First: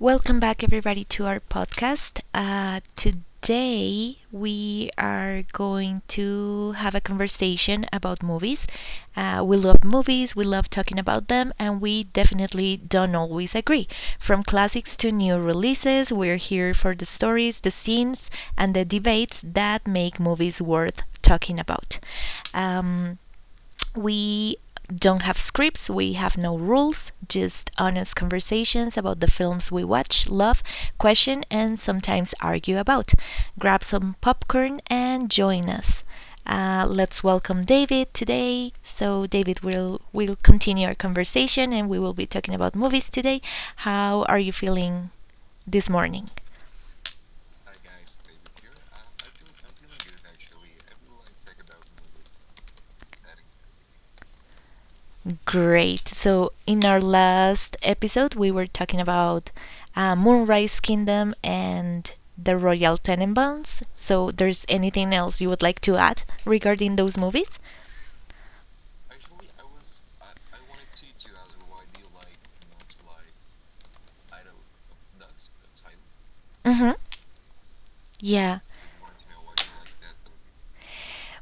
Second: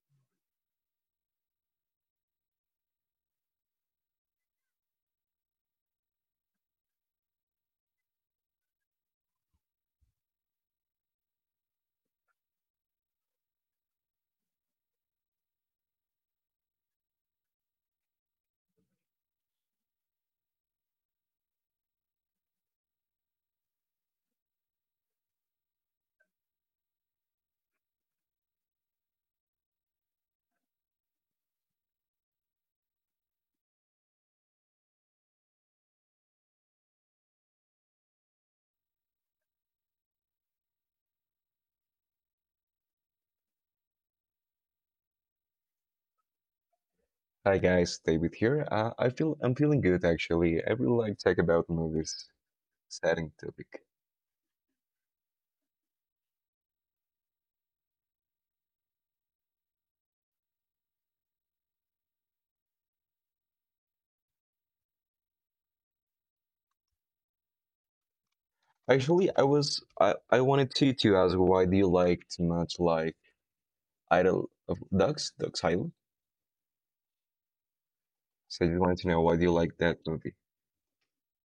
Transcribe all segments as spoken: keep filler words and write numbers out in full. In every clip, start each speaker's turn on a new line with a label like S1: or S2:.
S1: Welcome back, everybody, to our podcast. Uh, today, we are going to have a conversation about movies. Uh, we love movies, we love talking about them, and we definitely don't always agree. From classics to new releases, we're here for the stories, the scenes, and the debates that make movies worth talking about. Um, we don't have scripts, we have no rules, just honest conversations about the films we watch, love, question, and sometimes argue about. Grab some popcorn and join us. Uh, let's welcome David today. So David will will continue our conversation, and we will be talking about movies today. How are you feeling this morning?
S2: Hi guys, David here. Uh, I feel I'm feeling good actually. I really like to talk about movies. Setting topic.
S1: Great. So, in our last episode, we were talking about uh, Moonrise Kingdom and the Royal Tenenbaums. So, there's anything else you would like to add regarding those movies?
S2: Actually, I was I, I wanted to to ask why do you like too much like Idol of Ducks, Ducks Island?
S1: Hmm. Yeah.
S2: So I just wanted to know why do you like that movie?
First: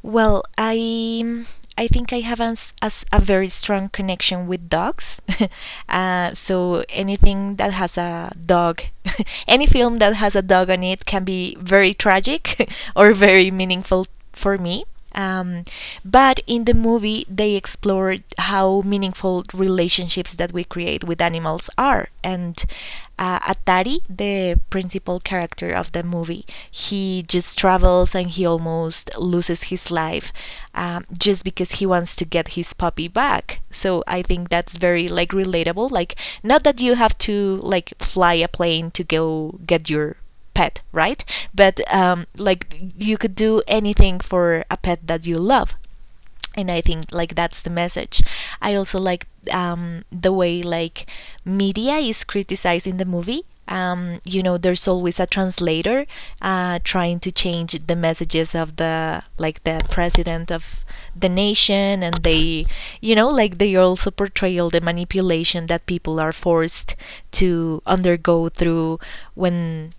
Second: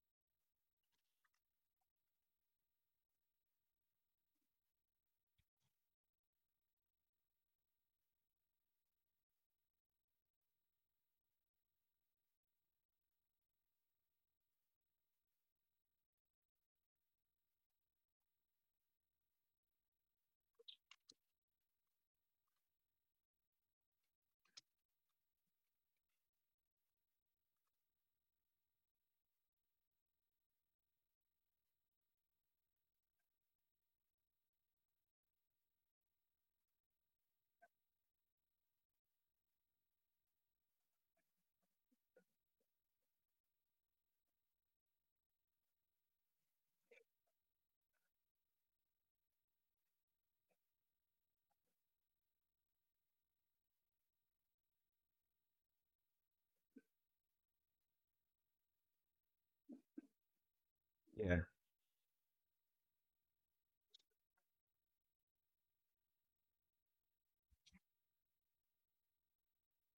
S1: Well, I I think I have as, as a very strong connection with dogs. uh, so anything that has a dog, any film that has a dog on it can be very tragic or very meaningful for me. Um, but in the movie, they explored how meaningful relationships that we create with animals are. And uh, Atari, the principal character of the movie, he just travels and he almost loses his life um, just because he wants to get his puppy back. So I think that's very like relatable. Like, not that you have to like fly a plane to go get your pet, right? But um, like you could do anything for a pet that you love. And I think like that's the message. I also like um, the way like media is criticized in the movie. Um, you know, there's always a translator uh, trying to change the messages of the like the president of the
S2: Yeah.
S1: nation, and they, you know, like they also portray all the manipulation that people are forced to undergo through when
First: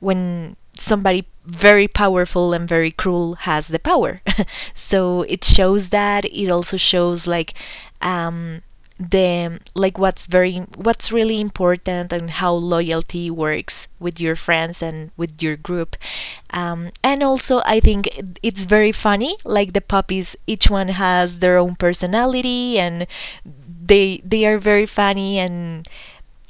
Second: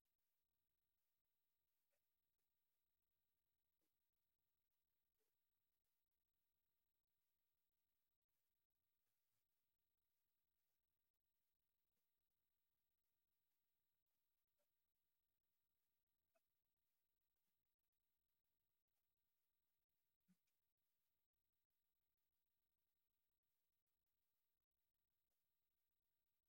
S1: when somebody very powerful and very cruel has the power. So it shows that. It also shows like um, the like what's very what's really important and how loyalty works with your friends and with your group. Um, and also, I think it's very funny. Like the puppies, each one has their own personality and they they are very funny and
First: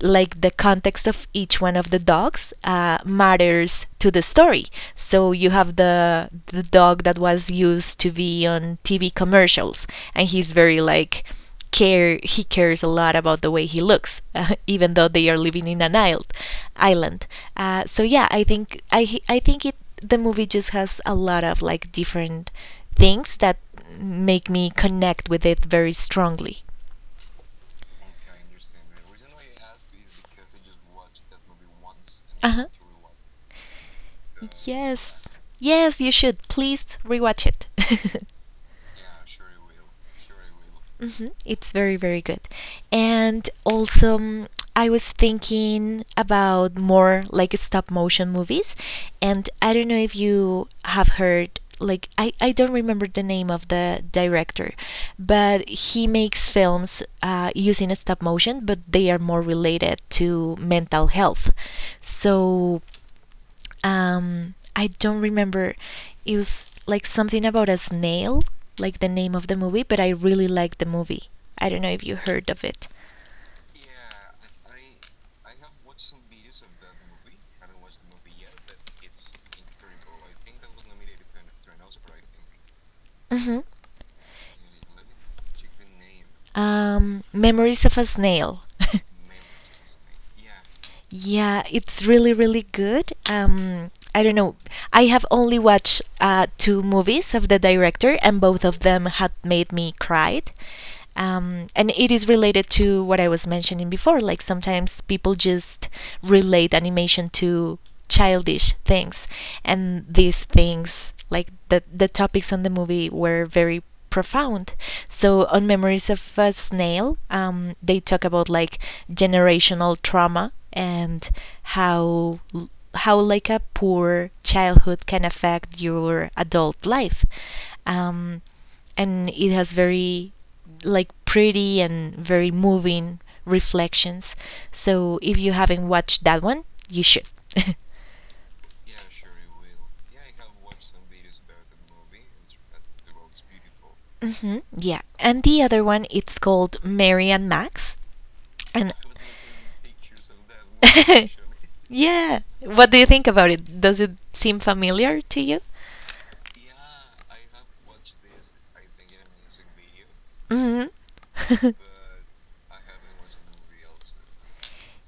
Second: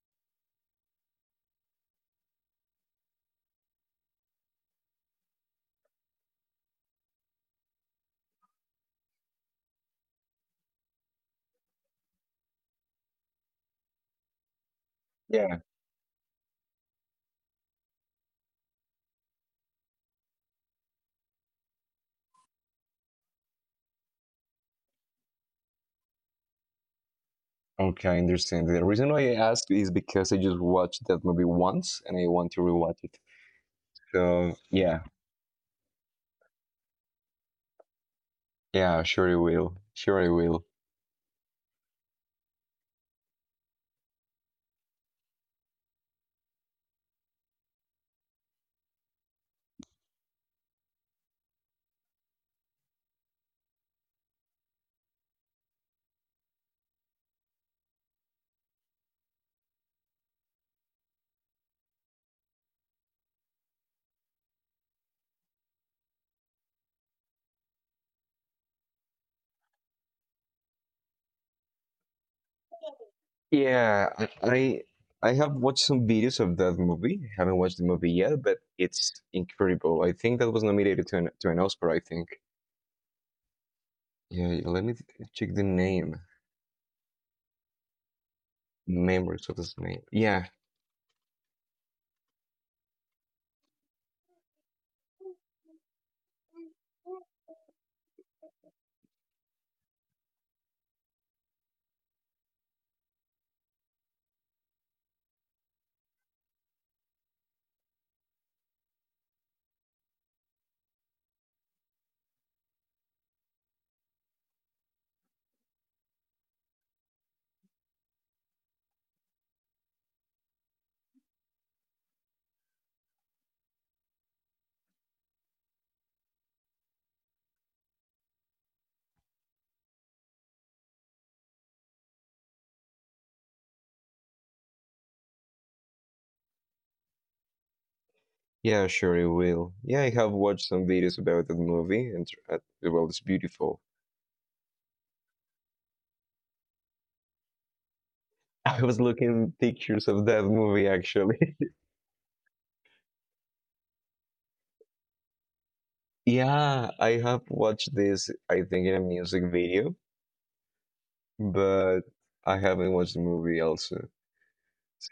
S1: like the context of each one of the dogs uh, matters to the story. So you have the the dog that was used to be on T V commercials, and he's very like care. He cares a lot about the way he looks, uh, even though they are
S2: Yeah.
S1: living in an island. Island. Uh, so yeah, I think I I think it the movie just has a lot of like different things that make me connect with it very strongly.
S2: Okay, I understand. The reason why I asked is because I just watched that movie once and I
S1: 啊
S2: want to
S1: 哈
S2: rewatch it. So yeah,
S1: Yes. Yes, you should. Please rewatch it.
S2: yeah, sure I will.
S1: Yeah,
S2: Sure I will.
S1: hmm, it's very, very good. And also, mm, I was thinking about more like stop motion movies. And I don't know if you have heard, like, I, I don't remember the name of the director, but he makes films uh, using stop motion, but they are more related to mental health. So um, I don't remember. It was like something about a snail, like the name of the movie, but I really liked the movie. I don't know if you heard of it.
S2: Yeah, I I I have watched some videos of that movie. I haven't watched the movie yet, but it's incredible. I think that was nominated to an to an Oscar, I think.
S1: Hmm.
S2: Yeah, yeah, let me th- check the name.
S1: Um, Memories of a Snail.
S2: Memories of this name. Yeah,
S1: Yeah, yeah, it's really, really good. Um, I don't know. I have only watched uh, two movies of the director, and both of them had made me cry. Um, and it is related to what I was mentioning before. Like sometimes people just relate animation to childish things, and these things, like the the topics on the movie, were very profound. So on Memories of a Snail, um, they talk about like generational trauma and how how like a poor childhood can affect your adult life. Um, and it has very like pretty and very moving reflections. So if you haven't watched that one, you should.
S2: yeah, sure, it will. Yeah, I have watched some videos about that movie, and tr- uh, well, it's beautiful.
S1: Hmm, yeah. And the other one, it's called Mary and Max.
S2: I
S1: And
S2: was looking pictures of that movie actually.
S1: yeah, what do you think about it? Does it seem familiar to you?
S2: Yeah, I have watched this, I think, in a music video,
S1: Hmm.
S2: but I haven't watched the movie also.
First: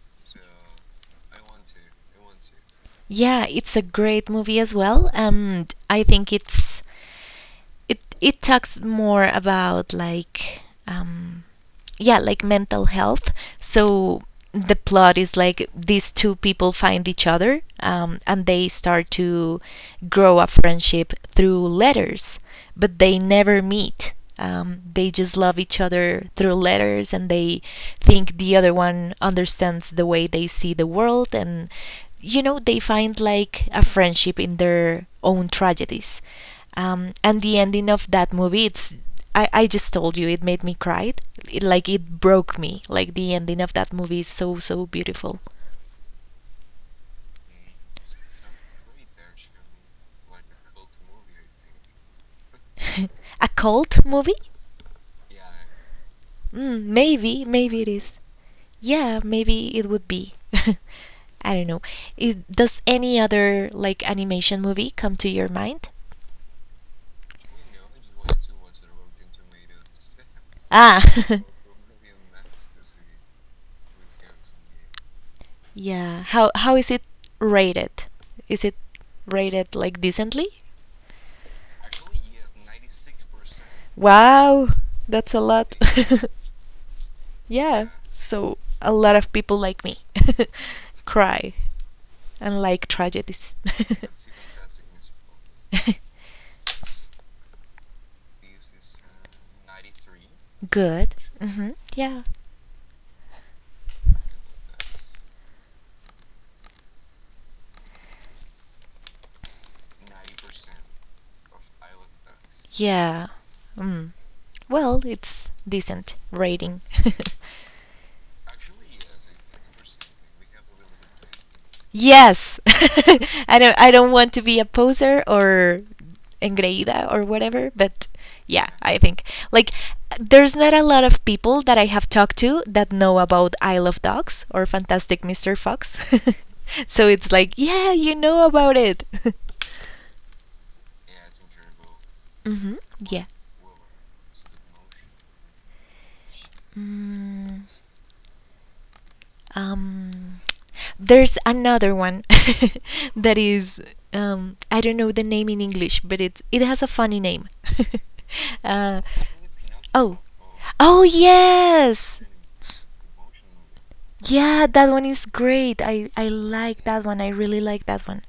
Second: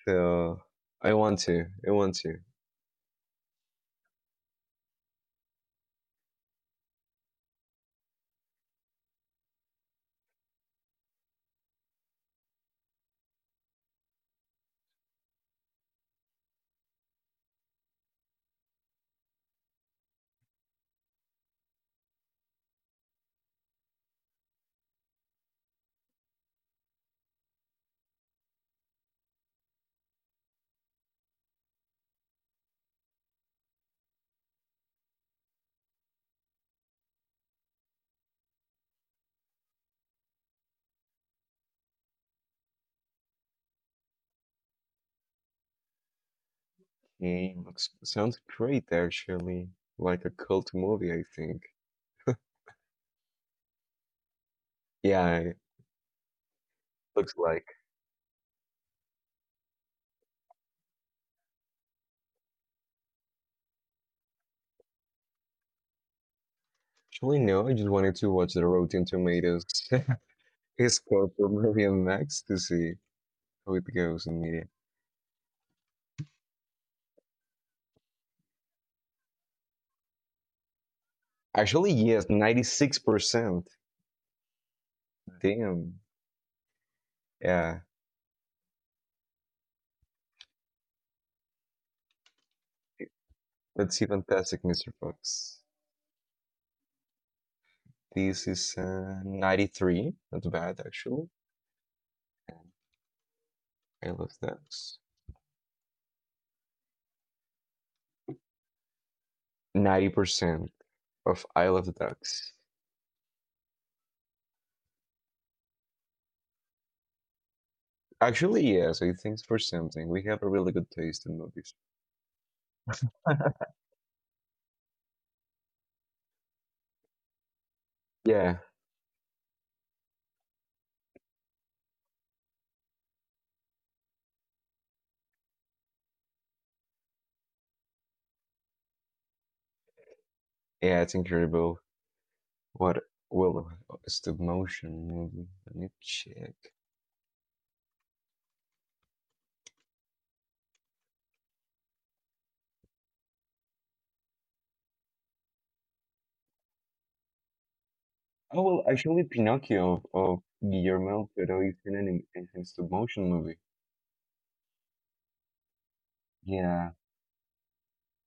S2: So I want to. I want to.
S1: Yeah, it's a great movie as well. And I think it's it it talks more about like um, yeah, like mental health. So the plot is like these two people find each other um, and they start to grow a friendship through letters, but they never meet. Um, they just love each other through letters and they think the other one understands the way they see the world and you know they find like a friendship in their own tragedies, um, and the ending of that movie, it's, I, I just told you it made me cry, it, like it broke me, like the ending of that movie is so so beautiful.
S2: Mm, looks sounds great actually. Like a cult movie, I think.
S1: A cult movie,
S2: Yeah, it
S1: mm,
S2: looks
S1: maybe
S2: like.
S1: maybe it is, yeah maybe it would be. I don't know, it, does any other like animation movie come to your mind?
S2: Actually, no. I just wanted to watch the Rotten Tomatoes. His
S1: Ah.
S2: score for movie on Max to see how it goes in media.
S1: Yeah. How how is it rated? Is it rated like decently?
S2: Actually, yes, ninety-six percent.
S1: Wow, that's a lot.
S2: Damn. Yeah,
S1: Yeah. So a lot of people like me cry and like tragedies.
S2: that's see, fantastic, mister Fox. This is uh, ninety-three. Not bad
S1: Good.
S2: actually.
S1: Hmm. Yeah.
S2: I love ducks. Ninety percent of I love ducks.
S1: Yeah. Mm. Well, it's decent rating.
S2: Actually, yes, I think for something. We have a really good taste in movies.
S1: Yes. I don't I don't want to be a poser or engreída or whatever, but
S2: Yeah,
S1: yeah, I think like there's not a lot of people that I have talked to that know about Isle of Dogs or Fantastic Mister Fox. So it's like, yeah, you know about it.
S2: yeah, it's incredible.
S1: Hmm.
S2: What,
S1: Yeah.
S2: well, it's the motion movie. Let me check.
S1: Mm. Um, there's another one that is um, I don't know the name in English, but it's it has a funny name.
S2: Oh, well,
S1: uh,
S2: actually, Pinocchio of,
S1: oh,
S2: of
S1: oh
S2: Guillermo del Toro is an
S1: yes,
S2: anim- is a stop motion movie.
S1: yeah, that one is great. I I like
S2: Yeah,
S1: that one. I really like that one.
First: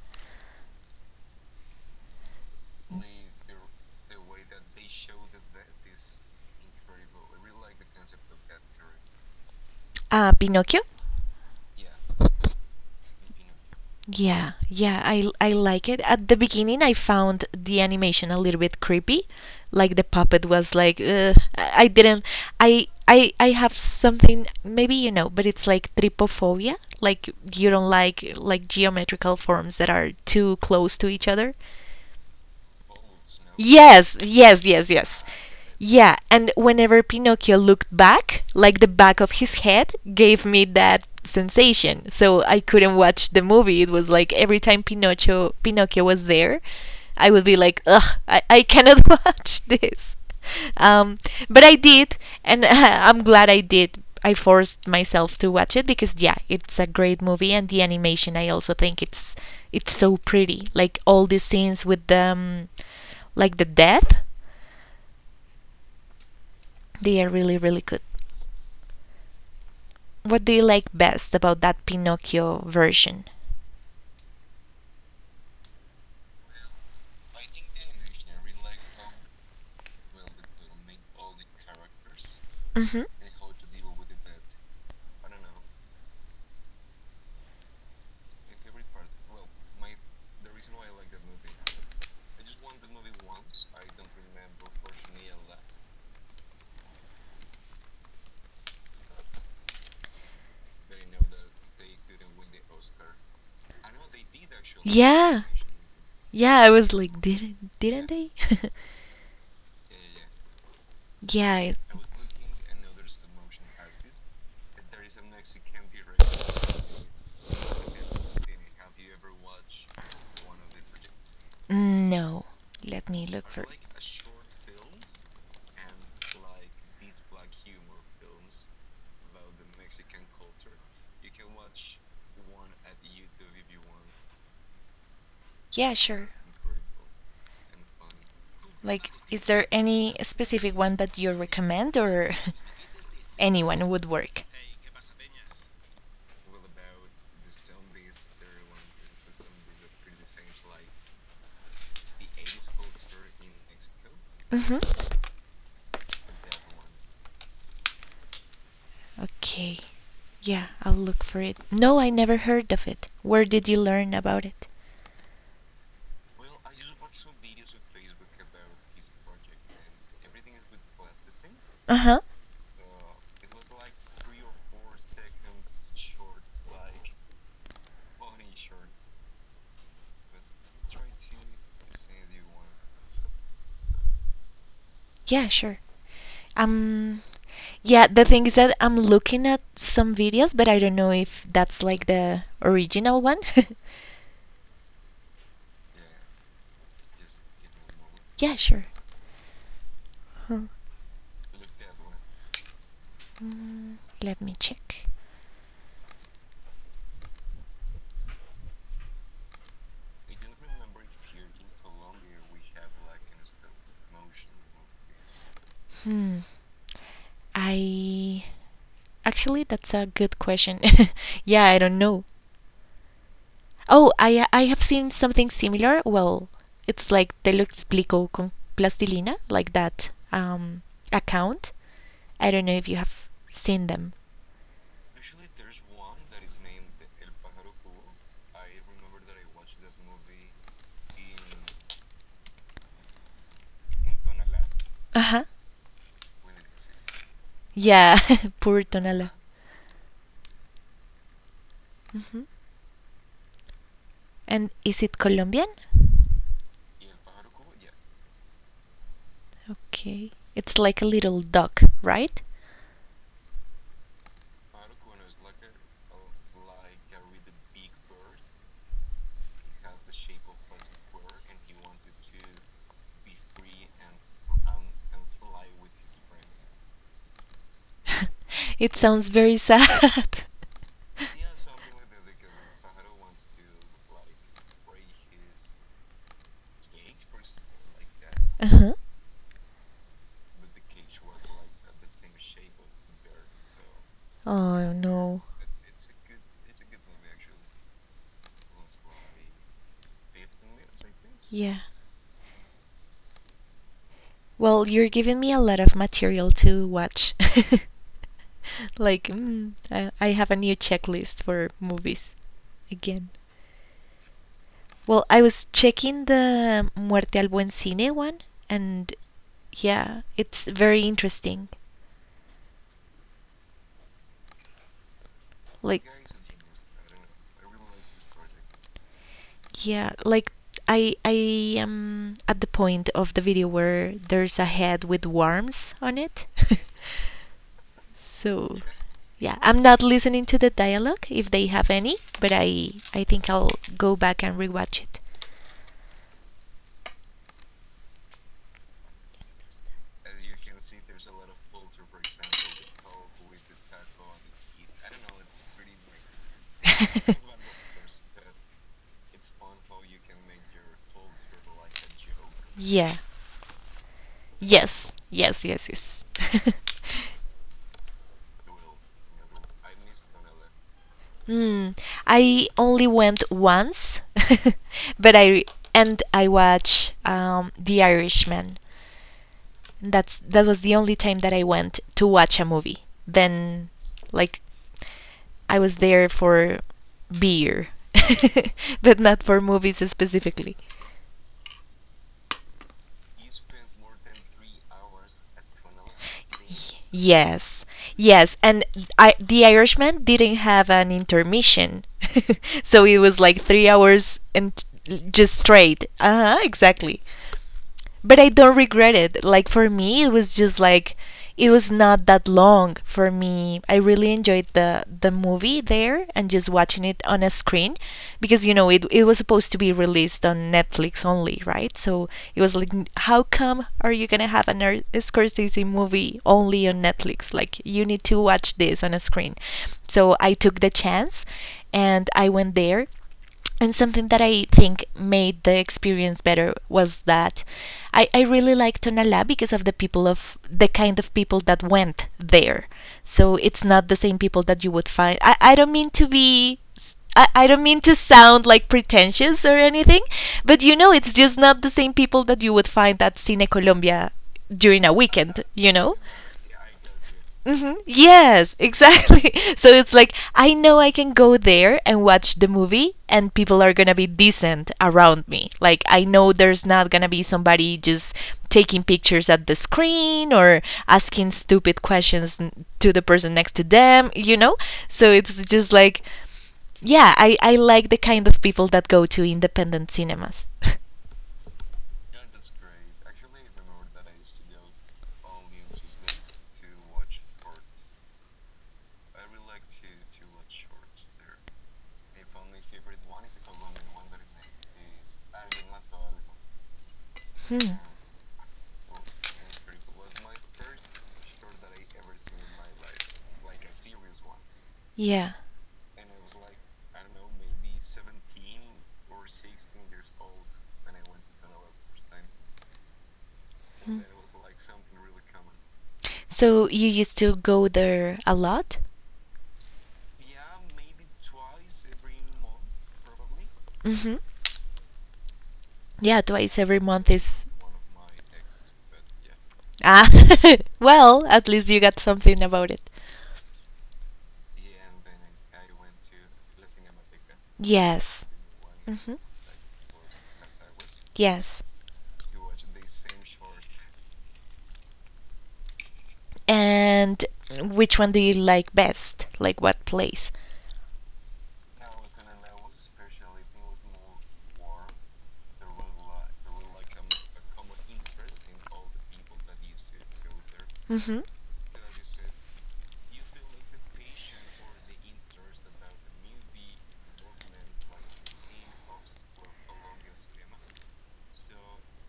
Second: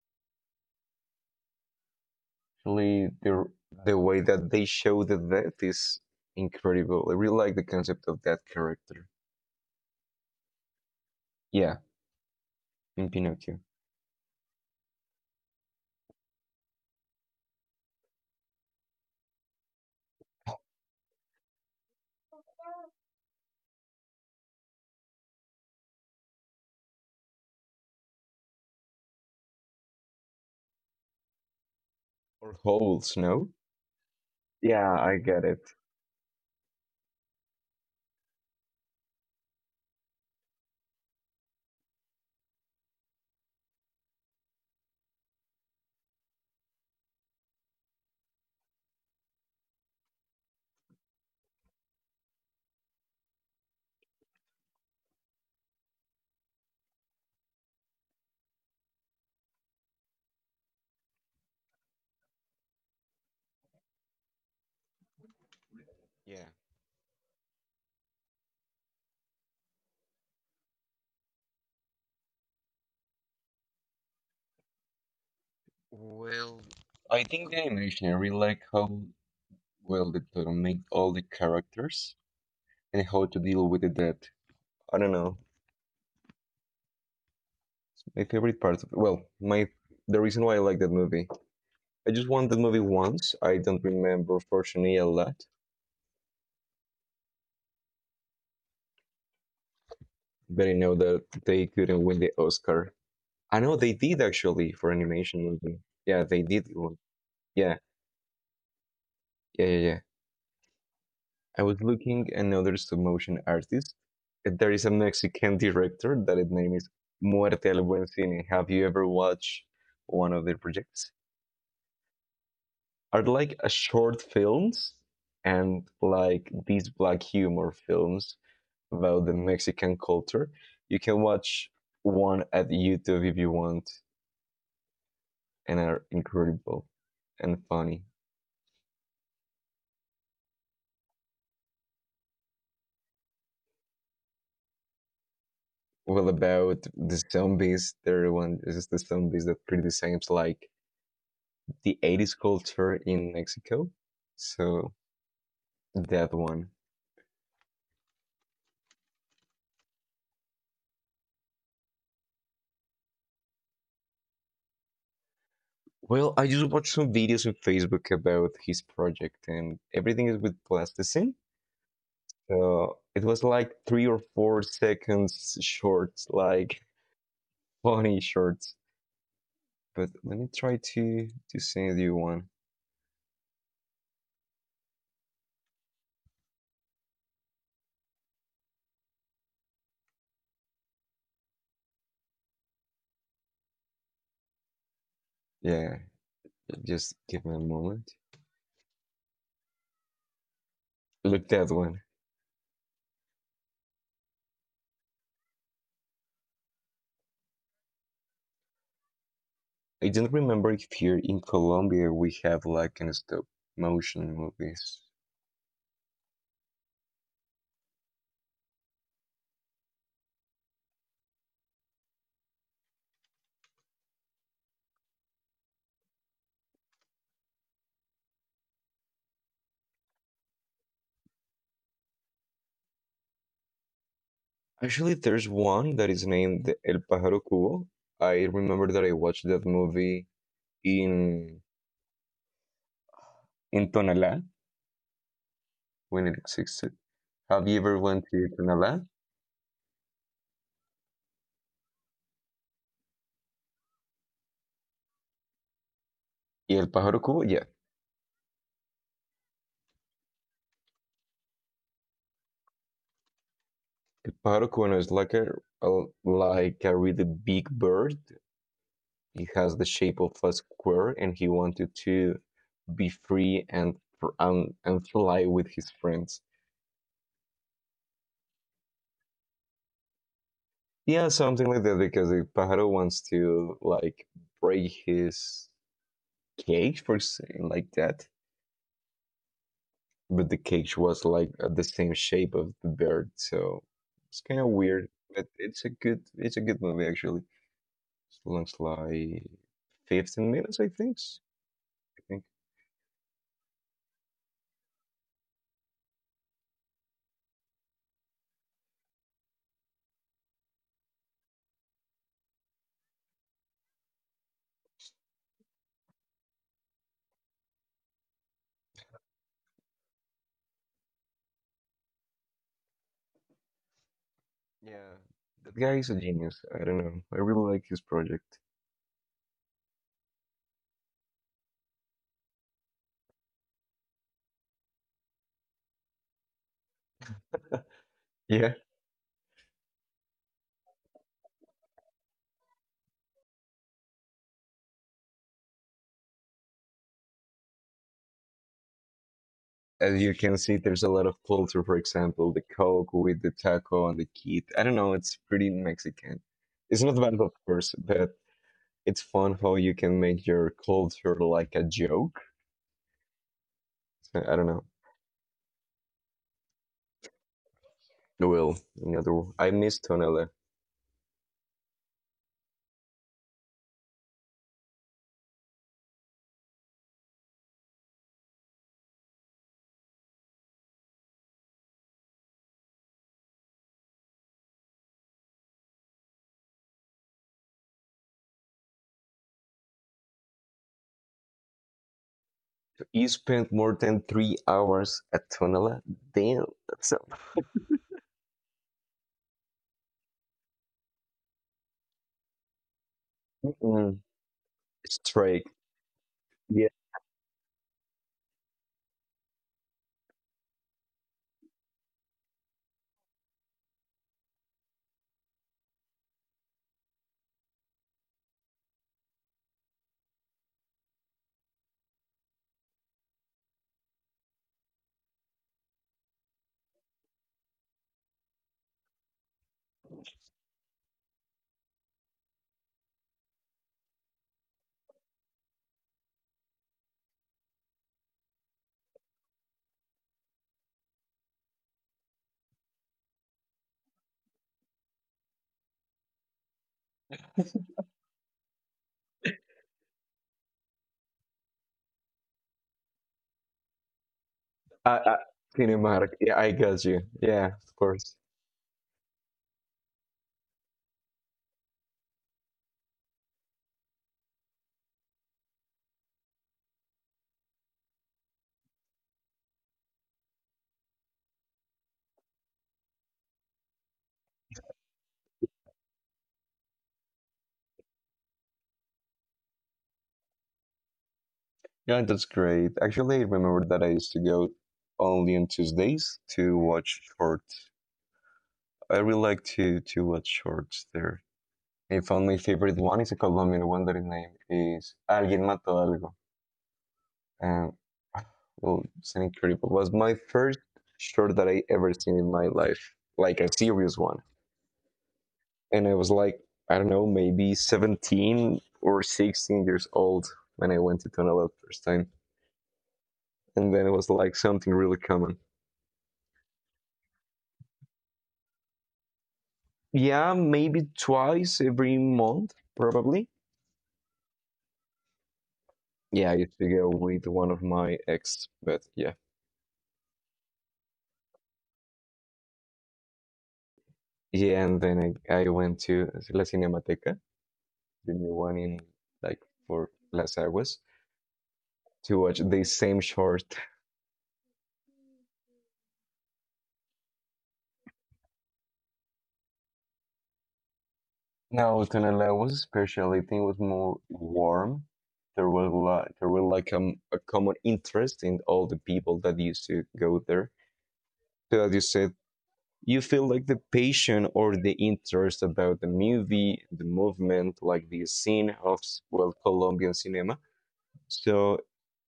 S2: actually, the the way that they show the death is incredible. I really like the concept of that character.
S1: Uh, Pinocchio.
S2: Yeah, in Pinocchio.
S1: Yeah, yeah, I I like it. At the beginning, I found the animation a little bit creepy, like the puppet was like, ugh. I I didn't, I I I have something maybe you know, but it's like trypophobia, like you don't like like geometrical forms that are too close to each other.
S2: Or holes, no?
S1: Yes, yes, yes,
S2: Yeah, I
S1: yes.
S2: get it.
S1: Yeah, and whenever Pinocchio looked back, like the back of his head gave me that sensation. So I couldn't watch the movie. It was like every time Pinocchio Pinocchio was there, I would be like, ugh, I, I cannot watch this. Um, but I did, and I'm glad I did. I forced myself to watch it because, yeah, it's a great movie, and the animation, I also think it's it's so pretty. Like all these scenes with them, like the death,
S2: Yeah.
S1: they are really, really good. What do you like best about that Pinocchio version?
S2: Well, I think the animation really like how well they donate all the characters
S1: Hmm.
S2: and how to deal with the death. I don't know. My favorite part of well, my the reason why I like that movie. I just watched that movie once. I don't remember fortunately a lot, but I know that they couldn't win the Oscar. I know they did actually for
S1: Yeah,
S2: animation movie. Yeah, they
S1: yeah. I
S2: did.
S1: was
S2: Win.
S1: like, didn't
S2: Yeah,
S1: didn't they?
S2: yeah, yeah, yeah.
S1: Yeah.
S2: I
S1: It-
S2: was looking another stop motion artist. eh, There is a Mexican director that his name is Muerte al Buen Cine. Have you ever watched one of their projects?
S1: no. Let me
S2: Are
S1: look
S2: like
S1: for.
S2: a short films and like these black humor films about the Mexican culture. You can watch one at YouTube if you want, and
S1: Yeah,
S2: are
S1: sure.
S2: incredible and funny.
S1: Like, is there any specific one that you recommend or anyone would work?
S2: Well, about the zombies, there one is the zombies that criticizes like the eighties culture in Mexico. So
S1: Hmm.
S2: that one.
S1: Okay. Yeah, I'll look for it. No, I never heard of it. Where did you learn about it?
S2: Well, I just watched some videos on Facebook about his project, and everything is with plasticine.
S1: Uh huh.
S2: So it was like three or four seconds short, like funny shorts. But let me try to to send you one.
S1: Yeah, sure. Um, yeah, the thing is that I'm looking at some videos, but I don't know if that's like the original one.
S2: Yeah, just give me a moment.
S1: Yeah, sure. Hmm.
S2: Look that one.
S1: Mm, let me check.
S2: I don't remember if here in Colombia we have like an stop motion movies.
S1: Hmm. I Actually, that's a good question. Yeah, I don't know. Oh, I I have seen something similar. Well, it's like Te lo explico con plastilina, like that um account. I don't know if you have seen them.
S2: Actually, there's one that is named El Pájaro Cubo. I remember that I watched that movie in in Tonalá
S1: Uh-huh.
S2: when it existed. Have you ever
S1: Yeah,
S2: went to
S1: poor
S2: Tonalá?
S1: Tonala. Hmm. And is it Colombian?
S2: Y El Pájaro Cubo? Yeah.
S1: Okay. It's like a little duck, right?
S2: El Pájaro Cubo is like a, a like a really big bird. It has the shape of a square, and he wanted to be free and fr- and, and fly with his friends.
S1: It sounds very sad.
S2: Yeah, something like that because the pájaro wants to like break his cage for saying like that,
S1: Uh-huh.
S2: but the cage was like uh, the same shape of the bird, so it's kind of
S1: Oh
S2: weird.
S1: no.
S2: But it's a good it's a good movie actually. It looks like fifteen minutes, I think. I
S1: Yeah.
S2: think.
S1: Well, you're giving me a lot of material to watch. Like, mm, I, I have a new checklist for movies again. Well, I was checking the Muerte al Buen Cine one, and yeah, it's very interesting.
S2: Yeah, that guy
S1: Like,
S2: is a genius. I don't know. I really like his project.
S1: yeah, like I I am at the point of the video where there's a head with worms on it.
S2: Yeah.
S1: So, yeah, I'm not listening to the dialogue if they have any, but I I think I'll go back and rewatch it.
S2: As you can see, there's a lot of culture. For example, the coke with the taco and the kid. I don't know. It's pretty Mexican. It's not bad, of course, but it's fun how you can make your culture like a joke.
S1: Yeah.
S2: I don't know.
S1: Yes. Yes, yes, yes.
S2: Well, another word. I miss Tonala.
S1: Mm, I only went once, but I and I watched um, The Irishman. That's that was the only time that I went to watch a movie. Then, like, I was there for beer, but not for movies specifically.
S2: You spent more than three hours at Tonala. Damn, that's a
S1: Yes, yes, and I, the Irishman didn't have an intermission, so it was like three
S2: fucking
S1: hours and t- just
S2: strike.
S1: straight. Uh huh,
S2: Yeah,
S1: exactly, but I don't regret it. Like for me, it was just like it was not that long for me. I really enjoyed the the movie there and just watching it on a screen because you know it it was supposed to be released on Netflix only, right? So it was like how come are you going to have an Er- Scorsese movie only on Netflix? Like you need to watch this on a screen. So I took the chance and I went there, and something that I think made the experience better was that I, I really liked Tonalá because of the people, of the kind of people that went there. So it's not the same people that you would find. I, I don't mean to be. I I I, I don't mean to sound like pretentious or anything, but you know, it's just not the same people that you would find at Cine Colombia during a
S2: I, I,
S1: weekend, you know?
S2: Cinemark. Yeah, I got you. Yeah,
S1: Mm-hmm.
S2: of course.
S1: Yes, exactly. So it's like, I know I can go there and watch the movie, and people are gonna be decent around me. Like, I know there's not gonna be somebody just taking pictures at the screen or asking stupid questions n- to the person next to them, you know? So it's just like, yeah, I, I like the kind of people that go to independent cinemas.
S2: Yeah, that's great. Actually, I remember that I used to go only on Tuesdays to watch shorts. I really like to to watch shorts there. I found my favorite one is a Colombian one that his name is Alguien Mató Algo. Um,
S1: Hmm.
S2: well, it's an incredible. Was my first short that I ever seen in my life, like a serious one.
S1: Yeah.
S2: And I was like, I don't know, maybe seventeen or sixteen years old when I went to Tonalá first time. And then it
S1: Mm.
S2: was like something really common.
S1: So you used to go there a lot?
S2: Yeah, maybe twice every month, probably.
S1: Hmm. Yeah,
S2: Yeah, I used
S1: twice
S2: to
S1: every
S2: go
S1: month
S2: with
S1: is.
S2: one of my ex, but yeah.
S1: Ah, well, at least you got something about it.
S2: Yeah, and then I, I went to La Cinemateca, the
S1: Yes.
S2: new one in
S1: Hmm.
S2: like for Las Aguas,
S1: Yes.
S2: to watch the same short.
S1: And which one do you like best? Like, what place?
S2: Now, Tonalaua's speciality was more warm. There was like, there were like um, a common interest in all the people that used to go there. So as you said, you feel like the passion or the interest about the movie, the movement, like the scene of well Colombian cinema. So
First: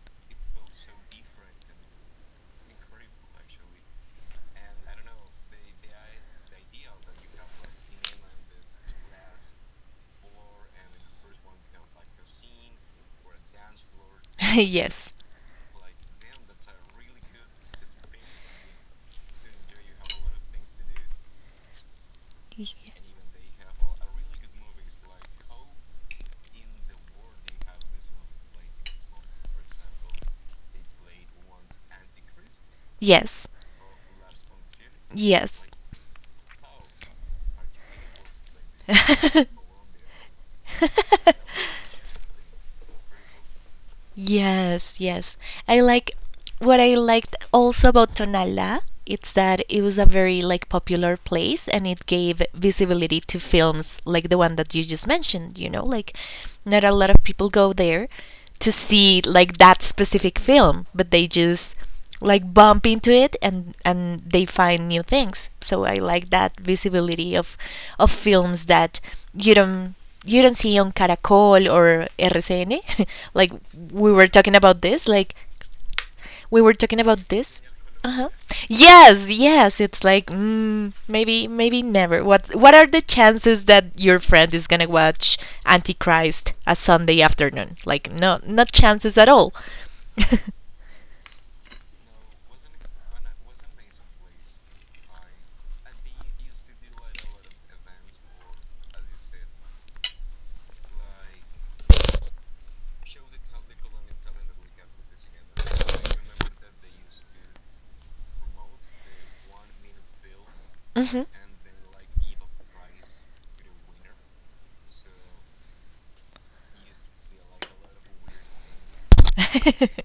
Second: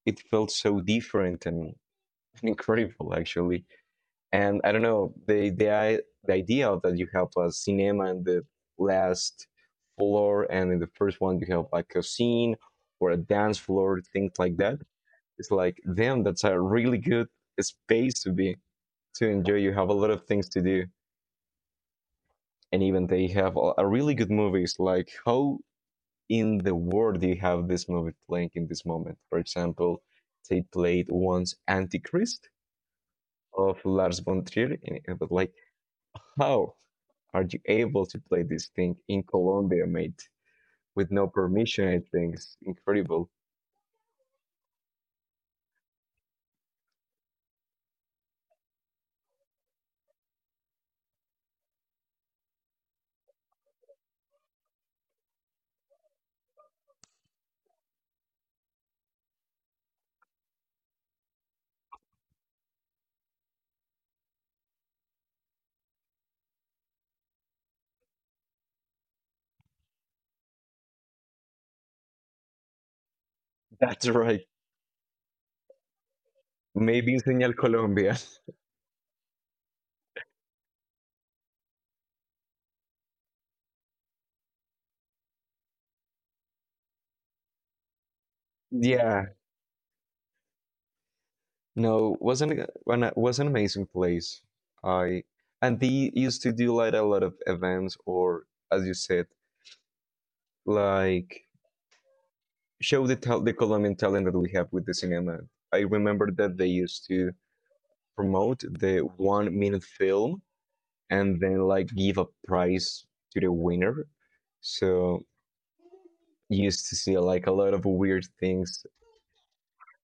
S2: it felt so different and incredible actually. And I don't know the the i- the idea that you have a cinema in the last floor and in the first one you have like a scene or a dance floor, things like
S1: Mm-hmm.
S2: that.
S1: Yes.
S2: It's like damn, that's a really good space to be to enjoy. You have a lot of things to do.
S1: Y-
S2: And even they have a, a really good movies. Like how in the world do you have this movie playing in this moment? For example, they played once Antichrist
S1: Yes.
S2: of Lars von Trier, and it was like
S1: Yes.
S2: how are you able to play this thing in Colombia, mate, with no permission? I think it's incredible.
S1: Yes, yes. I like, what I liked also about Tonala, it's that it was a very like popular place, and it gave visibility to films like the one that you just mentioned, you know, like not a lot of people go there to see like that specific film, but they just like bump into it and and they find new things. So I like that visibility of of films that you don't, you don't see on Caracol or RCN. Like
S2: That's
S1: we were
S2: right.
S1: talking about this like we were talking
S2: Maybe
S1: about
S2: in Señal
S1: this.
S2: Colombia.
S1: Uh-huh. Yes, yes, it's like mm, maybe maybe never. What what are the chances that your friend is gonna watch Antichrist a Sunday afternoon? Like, no, not chances
S2: Yeah.
S1: at all.
S2: No, wasn't was an amazing place. I and they used to do like a lot of events or, as you said, like show the tal- the Colombian talent that we have with the cinema. I remember that they used to promote the one minute film
S1: Hmm.
S2: and then like give a prize to the winner. So you used to see like a lot of weird things,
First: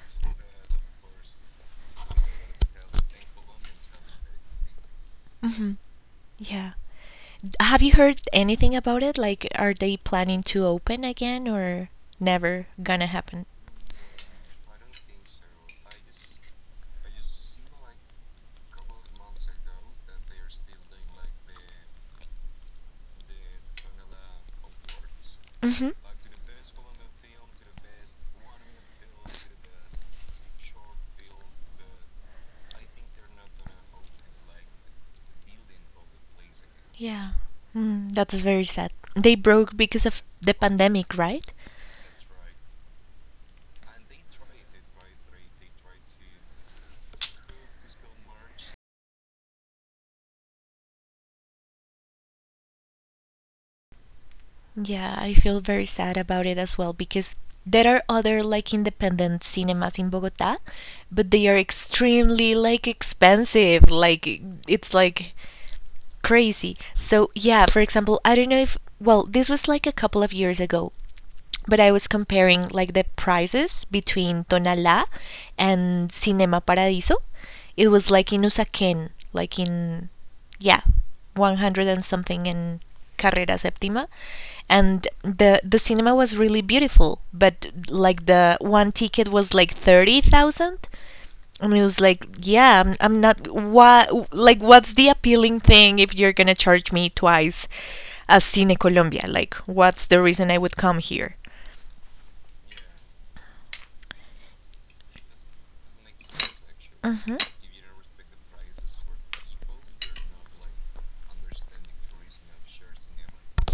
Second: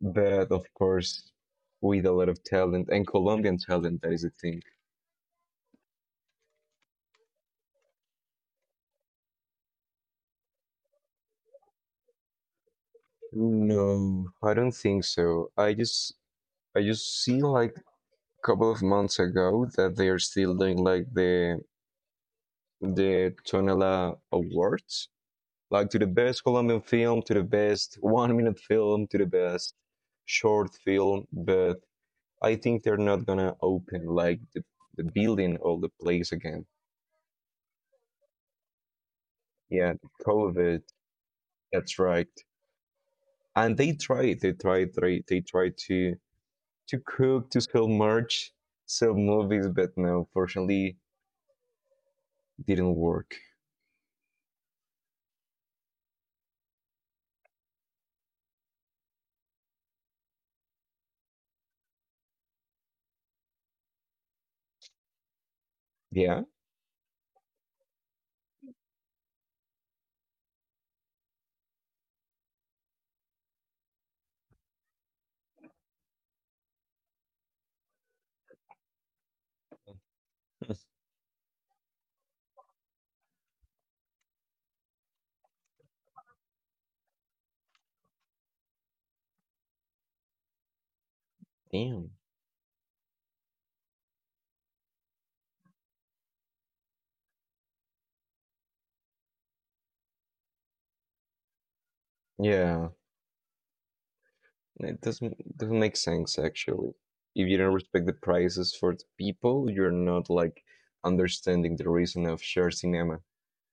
S2: but of course with a lot of talent and Colombian talent, that is the thing.
S1: Mhm. Yeah. D- Have you heard anything about it? Like, are they planning to open again or never gonna happen?
S2: No, I don't think so. I just I just see like a couple of months ago that they are still doing like the the Tonela Awards,
S1: Mm-hmm.
S2: like to the best Colombian film, to the best one minute film, to the best short film, but I think they're not gonna open like the, the building or the place again.
S1: Yeah. Mm, that is very sad. They broke
S2: Yeah,
S1: because of the
S2: COVID.
S1: pandemic, right?
S2: That's right. And they tried, they tried, they, they tried to to cook, to sell merch, sell movies, but no, fortunately, didn't work.
S1: Yeah, I feel very sad about it as well because there are other like independent cinemas in Bogota, but they are extremely like expensive. Like, it's like
S2: Yeah.
S1: crazy. So, yeah, for example, I don't know if, well, this was like a couple of years ago, but I was comparing like the prices between Tonalá and Cinema Paradiso. It was like in Usaquén, like in, yeah, one hundred and something in Carrera Séptima. And the, the cinema was really beautiful, but like the one ticket was like thirty thousand, and it was
S2: Damn.
S1: like, yeah, I'm, I'm not. What? Like, what's the appealing thing if you're gonna charge me twice as Cine Colombia? Like, what's the reason I would come here?
S2: Yeah. It doesn't doesn't make sense actually.
S1: Mm-hmm.
S2: If you don't respect the prices for the people, you're not like understanding the reason of shared cinema.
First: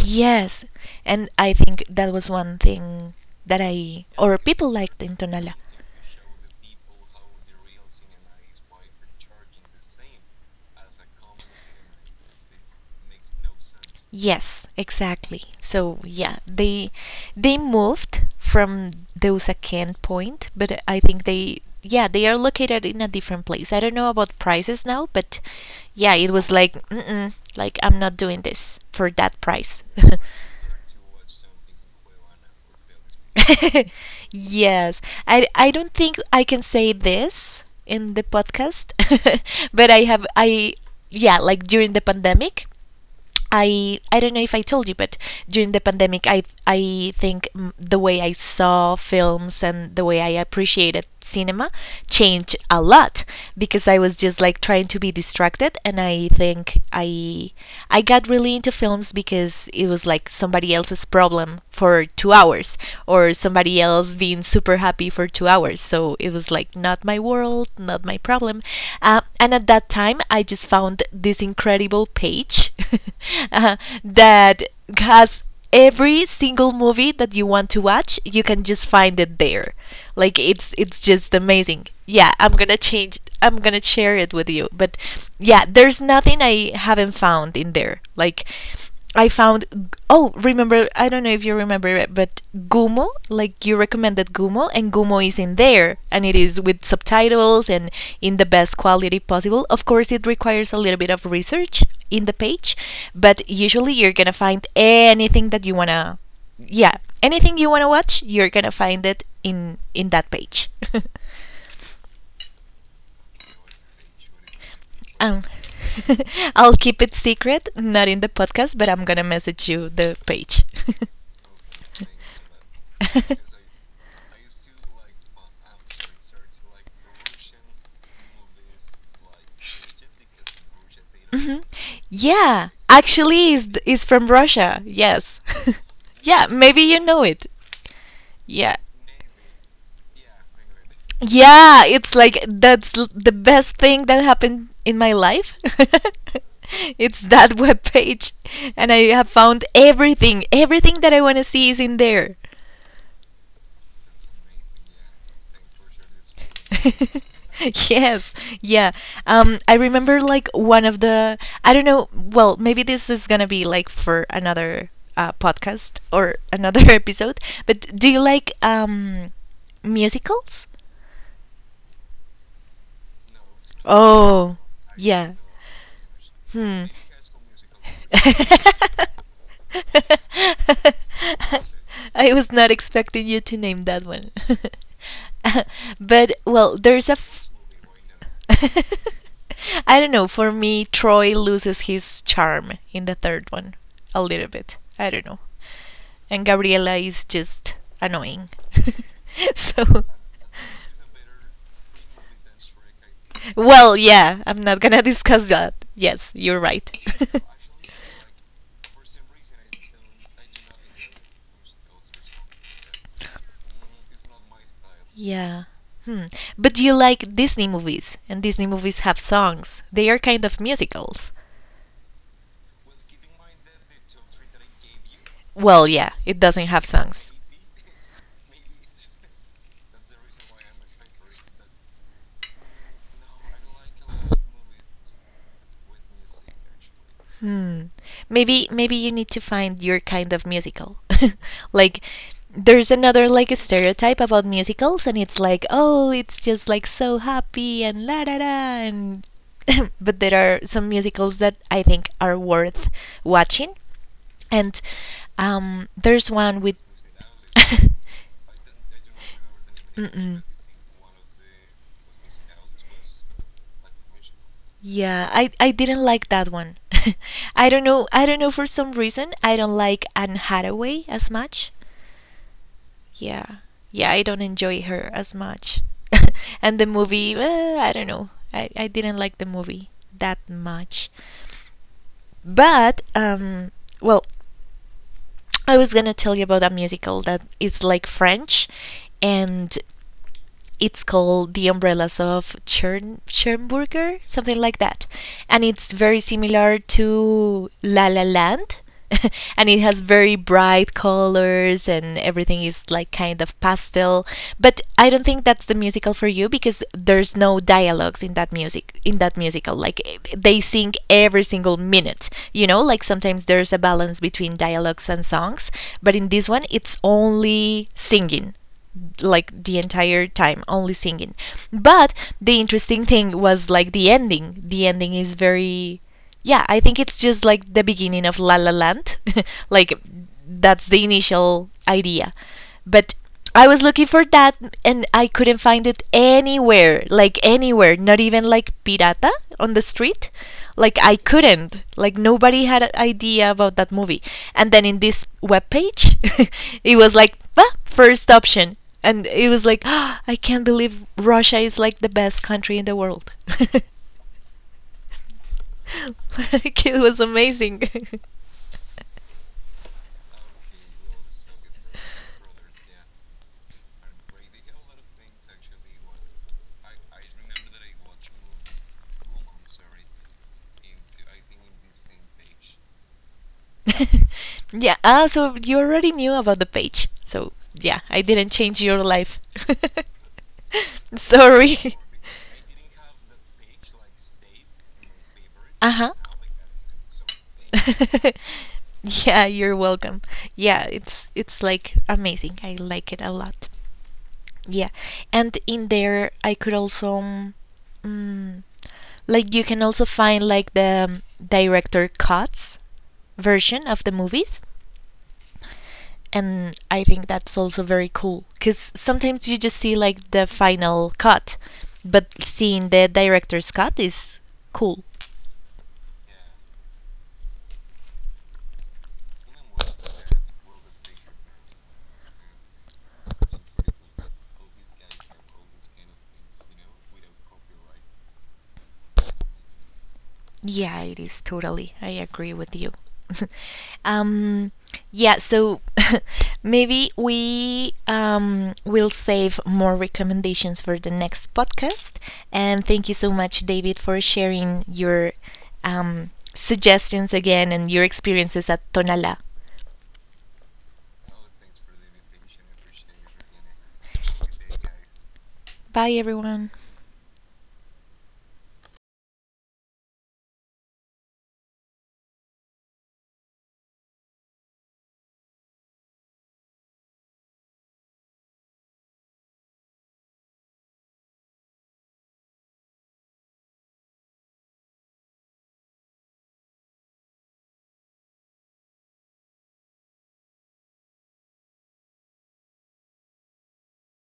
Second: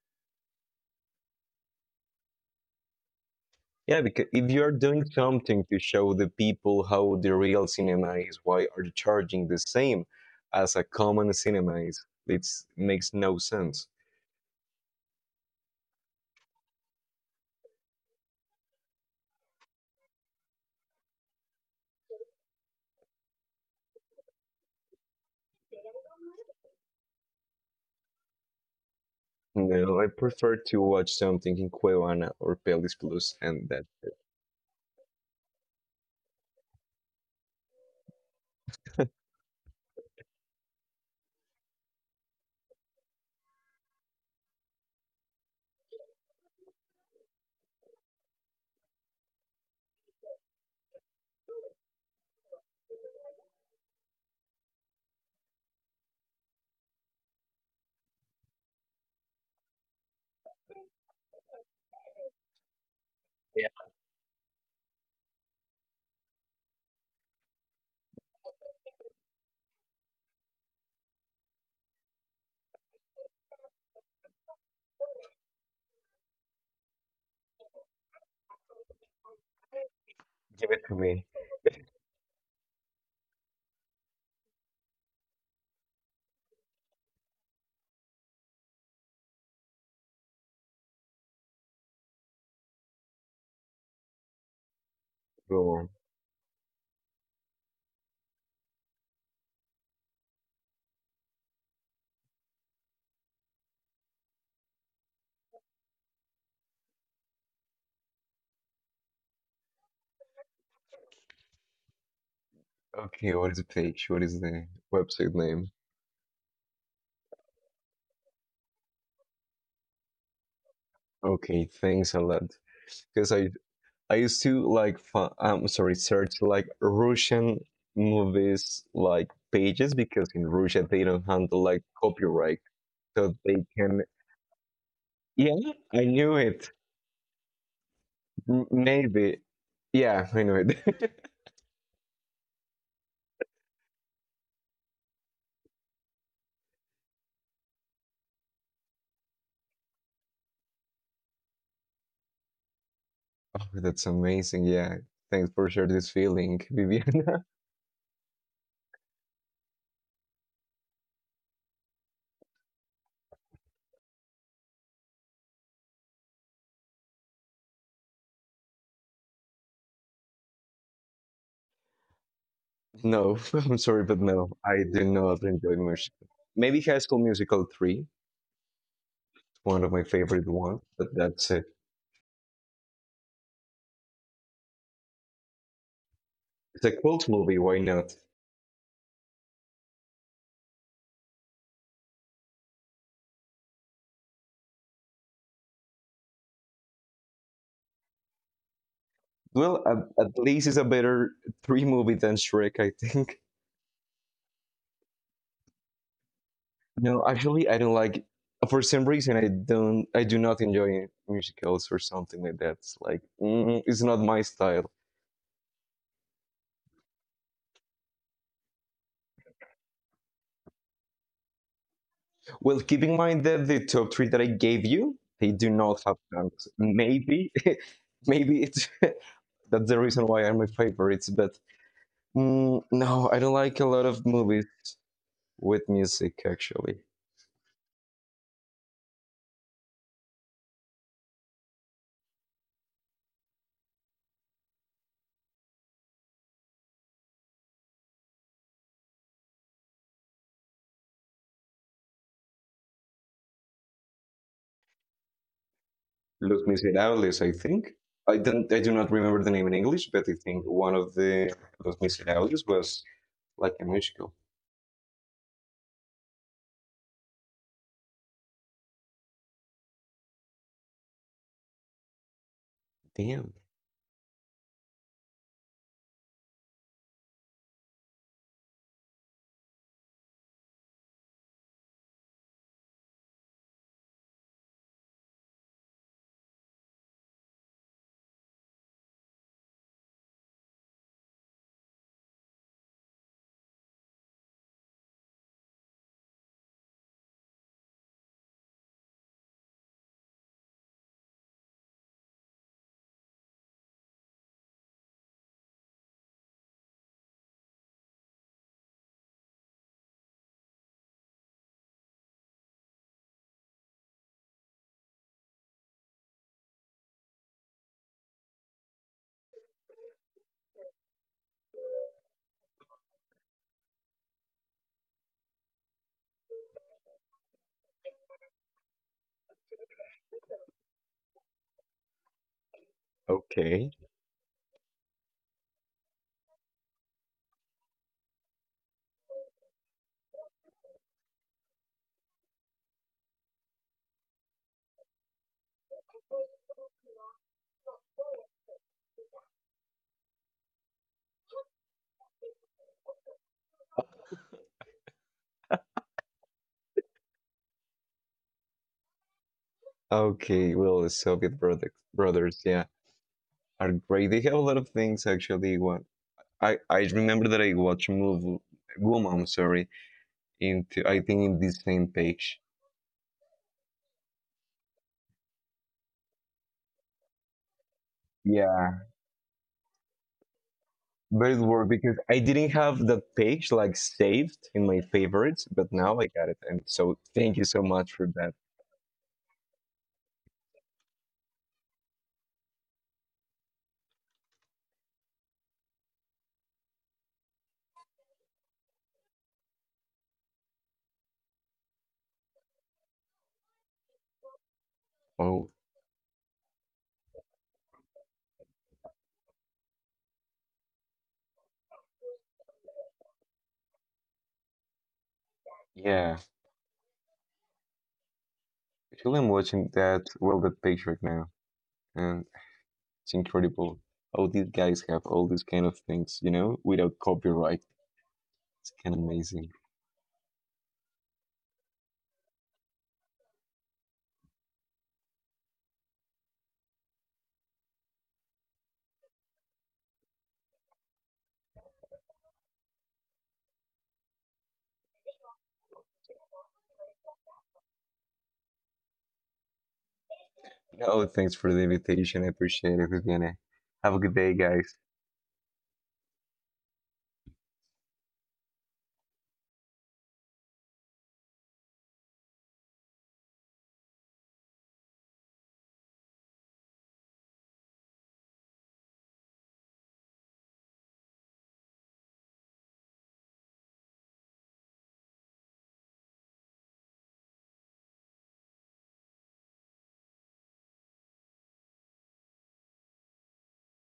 S1: Yes, and I think that was one thing that
S2: Yeah,
S1: I
S2: because
S1: or
S2: if you
S1: people
S2: are
S1: liked
S2: doing
S1: in Tonala.
S2: something to show the people how the real cinema is, why are you charging the same as a common cinema is? It makes no sense.
S1: Yes, exactly. So yeah, they they moved from those account point, but I think they, yeah, they are located in a different place. I don't know about prices now, but yeah, it was like mm-mm, like I'm not doing this for that price.
S2: No, I prefer to watch something in Cuevana or Pelis Plus, and that.
S1: Yes, I I don't think I can say this in the podcast, but I have I yeah like during the pandemic I I don't know if I told you, but during the pandemic, I I think mm, the way I saw films and the way I appreciated cinema changed a lot because I was just like trying to be distracted, and I think I I got really into films because it was like somebody else's problem for two hours or somebody else being super happy for two hours. So so it was like not my world, not my problem. Uh, and at that time, I just found this incredible page. uh, that has every single movie that you want to watch. You can just find it there. Like,
S2: Give
S1: it's
S2: it to
S1: it's
S2: me.
S1: just amazing. Yeah, i'm gonna change i'm gonna share it with you, but yeah, there's nothing I haven't found in there. Like, I found, oh, remember, I don't know if you remember it, but Gumo, like you recommended Gumo, and Gumo is in
S2: Go on.
S1: there, and it is with subtitles and in the best quality possible. Of course, it requires a little bit of research in the page, but usually you're going to find anything that you want to yeah, anything you want to watch, you're going to find it in in that page.
S2: Okay, what is the page? What is the website
S1: Um,
S2: name?
S1: I'll keep it secret, not in the podcast, but I'm gonna message you the page.
S2: Okay, thanks a lot. Because I I used to like fi- I'm sorry, search like Russian movies like pages because in Russia they don't handle
S1: Mhm.
S2: like copyright,
S1: Yeah,
S2: so
S1: actually,
S2: they
S1: is
S2: can.
S1: is from Russia. Yes.
S2: Yeah, I knew
S1: Yeah,
S2: it.
S1: maybe you know it.
S2: M-
S1: Yeah.
S2: Maybe. Yeah, I knew it.
S1: Yeah, it's like that's l- the best thing that happened in my life. It's that web page, and I have found everything. Everything that I want to see is in there.
S2: Oh, that's amazing. Yeah. Thanks for sharing this feeling, Viviana.
S1: Yes. Yeah. Um, I remember like one of the, I don't know, well, maybe this is gonna be like for another uh, podcast or another episode, but do you like um musicals?
S2: No, I'm sorry, but no,
S1: Oh,
S2: I do
S1: yeah.
S2: not enjoy musical. Maybe
S1: Hmm.
S2: High School Musical three, one of my favorite ones, but that's it.
S1: I was not expecting you to name that one. But, well,
S2: It's a
S1: there's a.
S2: cult
S1: F-
S2: movie, why not?
S1: I don't know. For me, Troy loses his charm in the third one a little bit. I don't know. And Gabriela is just annoying.
S2: Well,
S1: So,
S2: at, at least it's a better three movie than Shrek, I think.
S1: well, yeah, I'm not gonna discuss that. Yes, you're right.
S2: No, actually, I don't like, for some reason, I don't, I do not enjoy musicals or something like that. It's like, mm, it's not my style.
S1: Yeah. Hmm. But you like Disney movies, and Disney movies have songs. They are kind of musicals.
S2: Well, keep in mind that the top three that I gave you, they do
S1: Well,
S2: not
S1: yeah,
S2: have
S1: it
S2: tanks.
S1: doesn't have songs.
S2: Maybe, maybe it's that's the reason why I'm my favorites. But mm, no, I don't like a lot of movies with music. Actually,
S1: Hmm. Maybe maybe you need to find your kind of musical. Like, there's another like stereotype about musicals, and it's like, "Oh, it's just like so happy and la da da." And but there are some musicals that I think are worth watching. And um there's one
S2: Los
S1: with
S2: Miserables, I think. I don't. I do not remember the name in English, but I
S1: Mm-mm.
S2: think one of the Los Miserables was like a musical.
S1: Yeah, I, I didn't like that one. I don't know, I don't know, for some reason I don't like Anne Hathaway as much.
S2: Damn.
S1: Yeah. Yeah, I don't enjoy her as much. And the movie, eh, I don't know. I, I didn't like the movie that much. But um well, I was gonna tell you about a musical that is like French, and it's called The Umbrellas of Chern- Schönburger, something like that. And it's very similar to La La Land. And it has very bright colors and everything is like kind of pastel, but I don't think that's the musical for you because there's no dialogues in that music in that musical. Like, they sing every single minute, you know. Like, sometimes there's a balance between dialogues and songs, but in this one, it's only singing, like the entire time, only singing. But the interesting thing was like the ending. The ending is very, yeah, I think it's just like the beginning of La La Land. Like, that's the initial idea. But I was
S2: Okay.
S1: looking for that, and I couldn't find it anywhere, like anywhere, not even like pirata on the street. Like, I couldn't, like nobody had an idea about that movie. And then in this web page it was like, ah, first option. And it was like, oh, I can't believe Russia is like the best country in the world. Like, it was amazing.
S2: Okay, well, the Soviet brothers, brothers, yeah, are great. They have a lot of things actually. What I I remember that I watched a movie, Woman, sorry, into I think in this same page.
S1: Yeah. Ah, so you already knew about the page. So yeah, I didn't change
S2: Yeah,
S1: your life.
S2: but it worked
S1: Sorry.
S2: because I didn't have that page like saved in my favorites, but
S1: Uh
S2: now I got it. And so thank you so much for
S1: huh.
S2: that.
S1: Yeah, you're welcome. Yeah, it's it's like amazing. I like it a lot. Yeah, and in there I could also um, mm, like you can also find like the um, director cuts version of the movies.
S2: Oh,
S1: And I think that's also very cool because sometimes you just see like the final cut, but seeing the director's cut is cool.
S2: yeah. Actually, I'm watching that, well, that page right now. And it's incredible. Oh, these guys have all these kind of things, you know, without copyright. It's kind of amazing.
S1: Yeah, it is totally. I agree with you. um, yeah, so maybe we um, will save more recommendations for the next podcast. And thank you so much, David, for sharing your um, suggestions again and your experiences at Tonala.
S2: Oh, thanks for the invitation. I appreciate it, Viviana. Have a good day, guys.
S1: Bye, everyone.